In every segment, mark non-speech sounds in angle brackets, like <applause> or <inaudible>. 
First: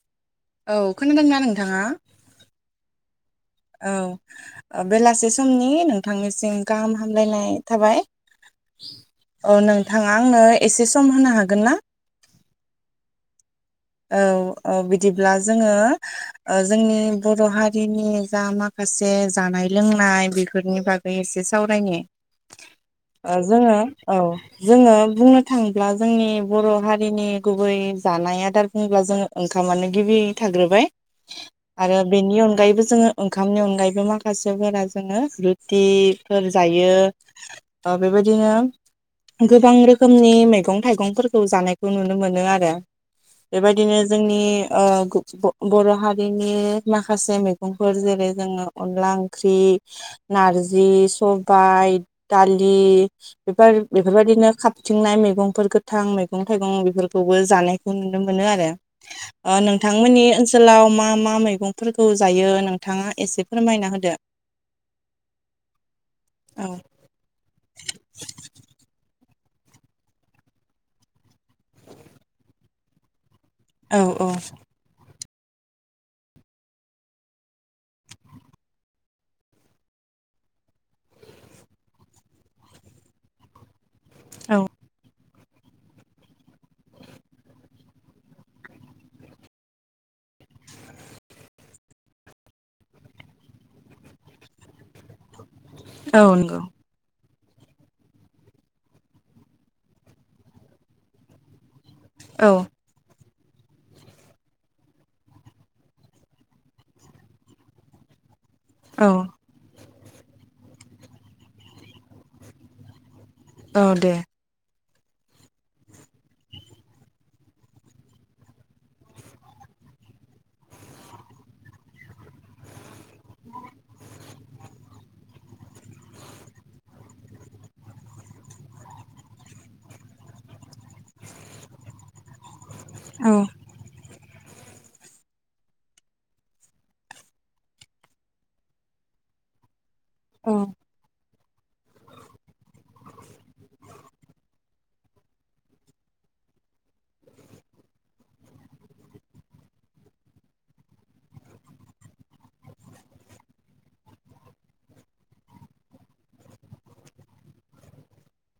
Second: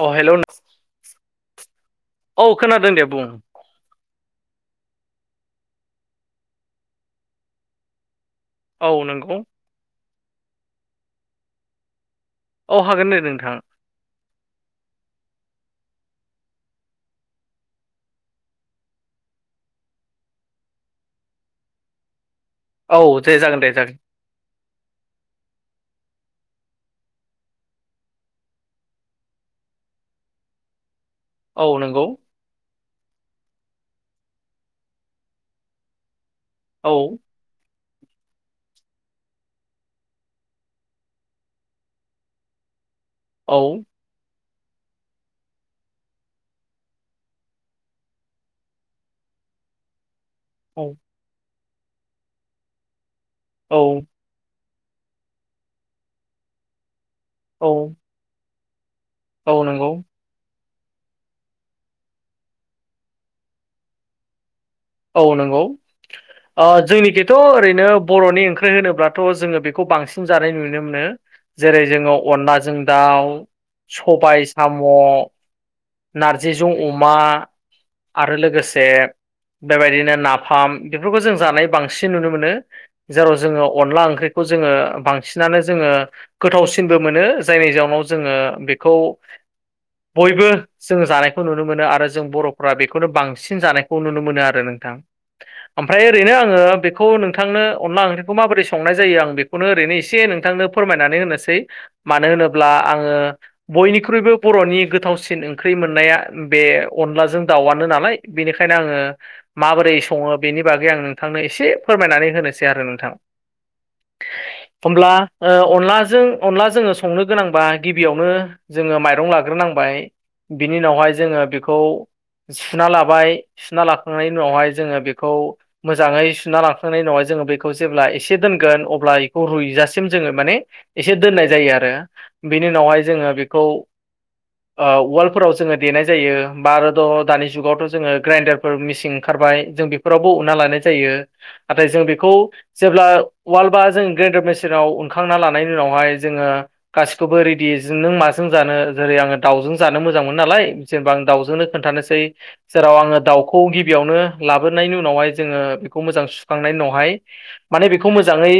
अ हेल' न औ खोनादोंना नोंथांङा? औ खोनादों दे बुं। औ बेलासि समनि नोंथांनिसिम गाहाम हामलायनाय थाबाय। औ नंगौ औ नोंथांङा आंनो एसे सम होनो हागोन ना? औ हागोन दे नोंथां। औ औ बिदिब्ला जोंङो जोंनि बर' हारिनि जा माखा माखासे जानाय लोंनाय बेफोरनि बागै एसे सावरायनि औ ओ दे जागोन दे जोंङो जागोन औ जोंङो बुंनो थांङोब्ला जोंनि बर' हारिनि गुबै जानाय आदार होनब्ला जोंङो ओंखामानो गिबि थाग्रोबाय औ आरो नंगौ बेनि अनगायैबो जोंङो ओंखामनि अनगायैबो माखासेफोरा जोंङो रुटिफोर औ जायो। दा बेबायदिनो गोबां रोखोमनि मेगं- थाइगंफोरखौ जानायखौ नुनो मोनो आरो औ बेबायदिनो जोंनि बर' हारिनि माखासे मैगंफोर जेरै जोंङो अनला ओंख्रि नारजि औ सबायाइ दालि बेफोर औ बेफोरबायदिनो खा थिंनाय मैगंफोर गोथां मैगं थाइगं बेफोरखौबो औ जानायखौ नुनो मोनो आरो। ओ औ नंगौ नोंथांमोननि ओनसो ओनसोलाव मा मा मैगंफोरखौ जायो नोंथांङा एसे फोरमायना होदो। औ नंगौ औ अ जोंनि थ' ओरैनो बर'नि ओंख्रि होनोब्लाथ' जोंङो बेखौ बांसिन जानाय नुनो मोनो जेरै जोंङो अनलाजों दाउ औ औ सबाय साम' <unintelligible> नारजिजों अमा आरो लोगोसे बेबायदिनो नाफाम बेफोरखौ जों जानाय बांसिन नुनो मोनो जेराव जोंङो अनला ओंख्रि बेखौ औ जोंङो बां बांसिनानो जोङो गोथावसिनबो मोनो जायनि जाउनाव जोङो बेखौ बयबो जों जानायखौ नुनो मोनो आरो जों बर'फोरा बेखौनो बांसिन जानायखौ नुनो मोन नो आरो नोंथां ओमफ्राय औ ओरैनो आङो नंगौ बे बेखौ नोंथांनो अनला ओंख्रिखौ माबोरै संनाय जायो आं बेखौनो ओरैनो एसे नोंथांनो फोरमायनानै होनोसै। मानो औ होनोब्ला आङो बयनिख्रुइबो बर'नि गोथावसिन ओंख्रि मोननाया बे अनलाजों दाउआनो नालाय। बेनिखायनो आङो औ माबोरै सङो बेनि बागै आं नोंथांनो एसे फोरमायनानै होनोसै आरो नोंथां। औ दे। होब्ला ओ अनलाजों अनला जोङो संनो गोनांबा गिबियावनो जोङो माइरं लाग्रोनांबाय बिनि उनावहाय जोङो बेखौ सुना लाबाय सुना लाखांनायनि उनावहाय जोङो बेखौ मोजाङै सुना लांखांनायनि उनावहाय जोङो बेखौ जेब्ला एसे दोनगोन अब्ला इखौ रुइजासिम जोङो माने एसे दोननाय जायो आरो बिनि उनावहाय औ जोङो बेखौ उवालफोराव जोङो देनाय जायो ब आरो द' दानि जुगावथ' जोङो ग्राइन्डार फोर मिसिं ओंखारबाय जों बेफोरावबो औ उनना लानाय जायो नाथाय जों बेखौ जेब्ला उवाल बा जों ग्रेन्डार मेसिनाव उनखांना लानायनि उनावहाय जोङो गासिखौबो रेडि नों माजों जानो जेरै आङो दाउजों जानो मोजां मोन नालाय जेनेबा आं दाउजोंनो खोन्थानोसै जेराव आङो दाउ खौ गिबियावनो लाबोनायनि उनावहाय जोङो बेखौ मोजां सुखांनायनि उनावहाय माने बेखौ मोजाङै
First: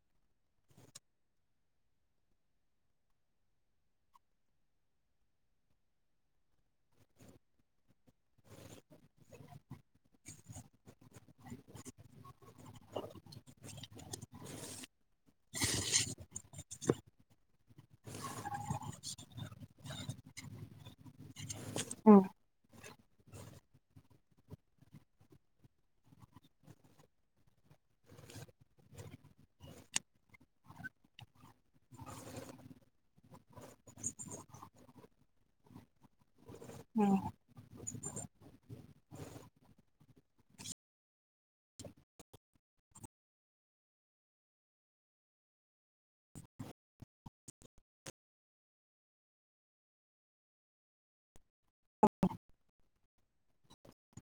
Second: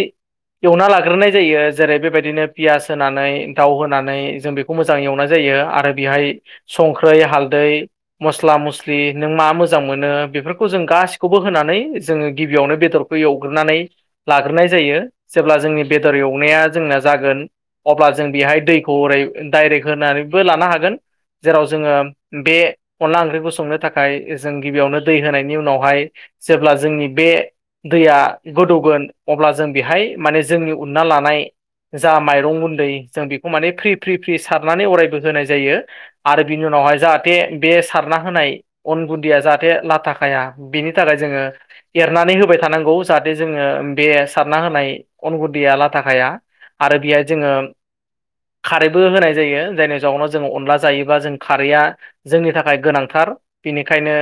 एवना लाग्रोनाय जायो जेरै बेबायदिनो पियास होनानै दाउ होनानै जों बे खौ मोजां एवनाय जायो आरो बेहाय संख्रै हालदै मस्ला मस्लि नों मा मोजां मोजां मोनो बेफोरखौ जों गासिखौबो होनानै जोङो गिबियावनो बेदरखौ एवग्रोनानै लाग्रोनाय जायो जेब्ला जोंनि बेदर एवनाया जोंना जागोन अब्ला जों बेहाय दैखौ ओरै डाइरेक्ट होनानैबो लानो हागोन। जेराव जोङो औ बे अनला ओंख्रिखौ संनो थाखाय जों गिबियावनो दै होनायनि उनावहाय जेब्ला जोंनि बे दैया गोदौगोन अब्ला जों बेहाय माने जोंनि उनना लानाय जा माइरं गुन्दै जों बेखौ माने फ्रि फ्रि फ्रि सारनानै अरायबो होनाय जायो। आरो बिनि उनावहाय जाहाथे बे सारना होनाय अन गुनदिया जाहाथे लाथा खाया बिनि थाखाय जोङो एरनानै होबाय थानांगौ जाहाथे जोङो बे सारना होनाय अन गुन्दैया लाथाखाया। आरो बेहाय जोङो खारैबो होनाय जायो जायनि जाउनाव जोङो अनला जायोबा जों खारैया जोंनि थाखाय गोनांथार। बिनिखायनो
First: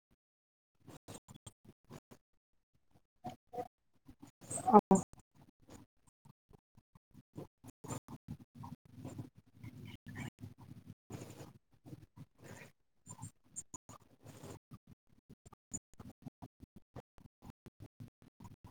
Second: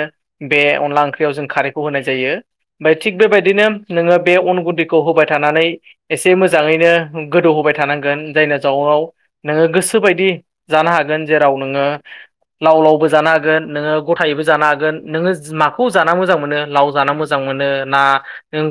बे अनला ओंख्रियाव जों खारैखौ होनाय जायो, ओमफ्राय थिग बेबायदिनो नोङो बे अन गुन्दैखौ होबाय थानानै एसे मोजाङैनो गोदौहोबाय थानांगोन जायनि जाउनाव नोङो गोसो बायदि जानो हागोन जेराव नोङो लाव लावबो जानो हागोन नोङो गथायैबो जानो हागोन नोङो माखौ जाना मोजां मोनो लाव जानो मोजां मोनो ना नों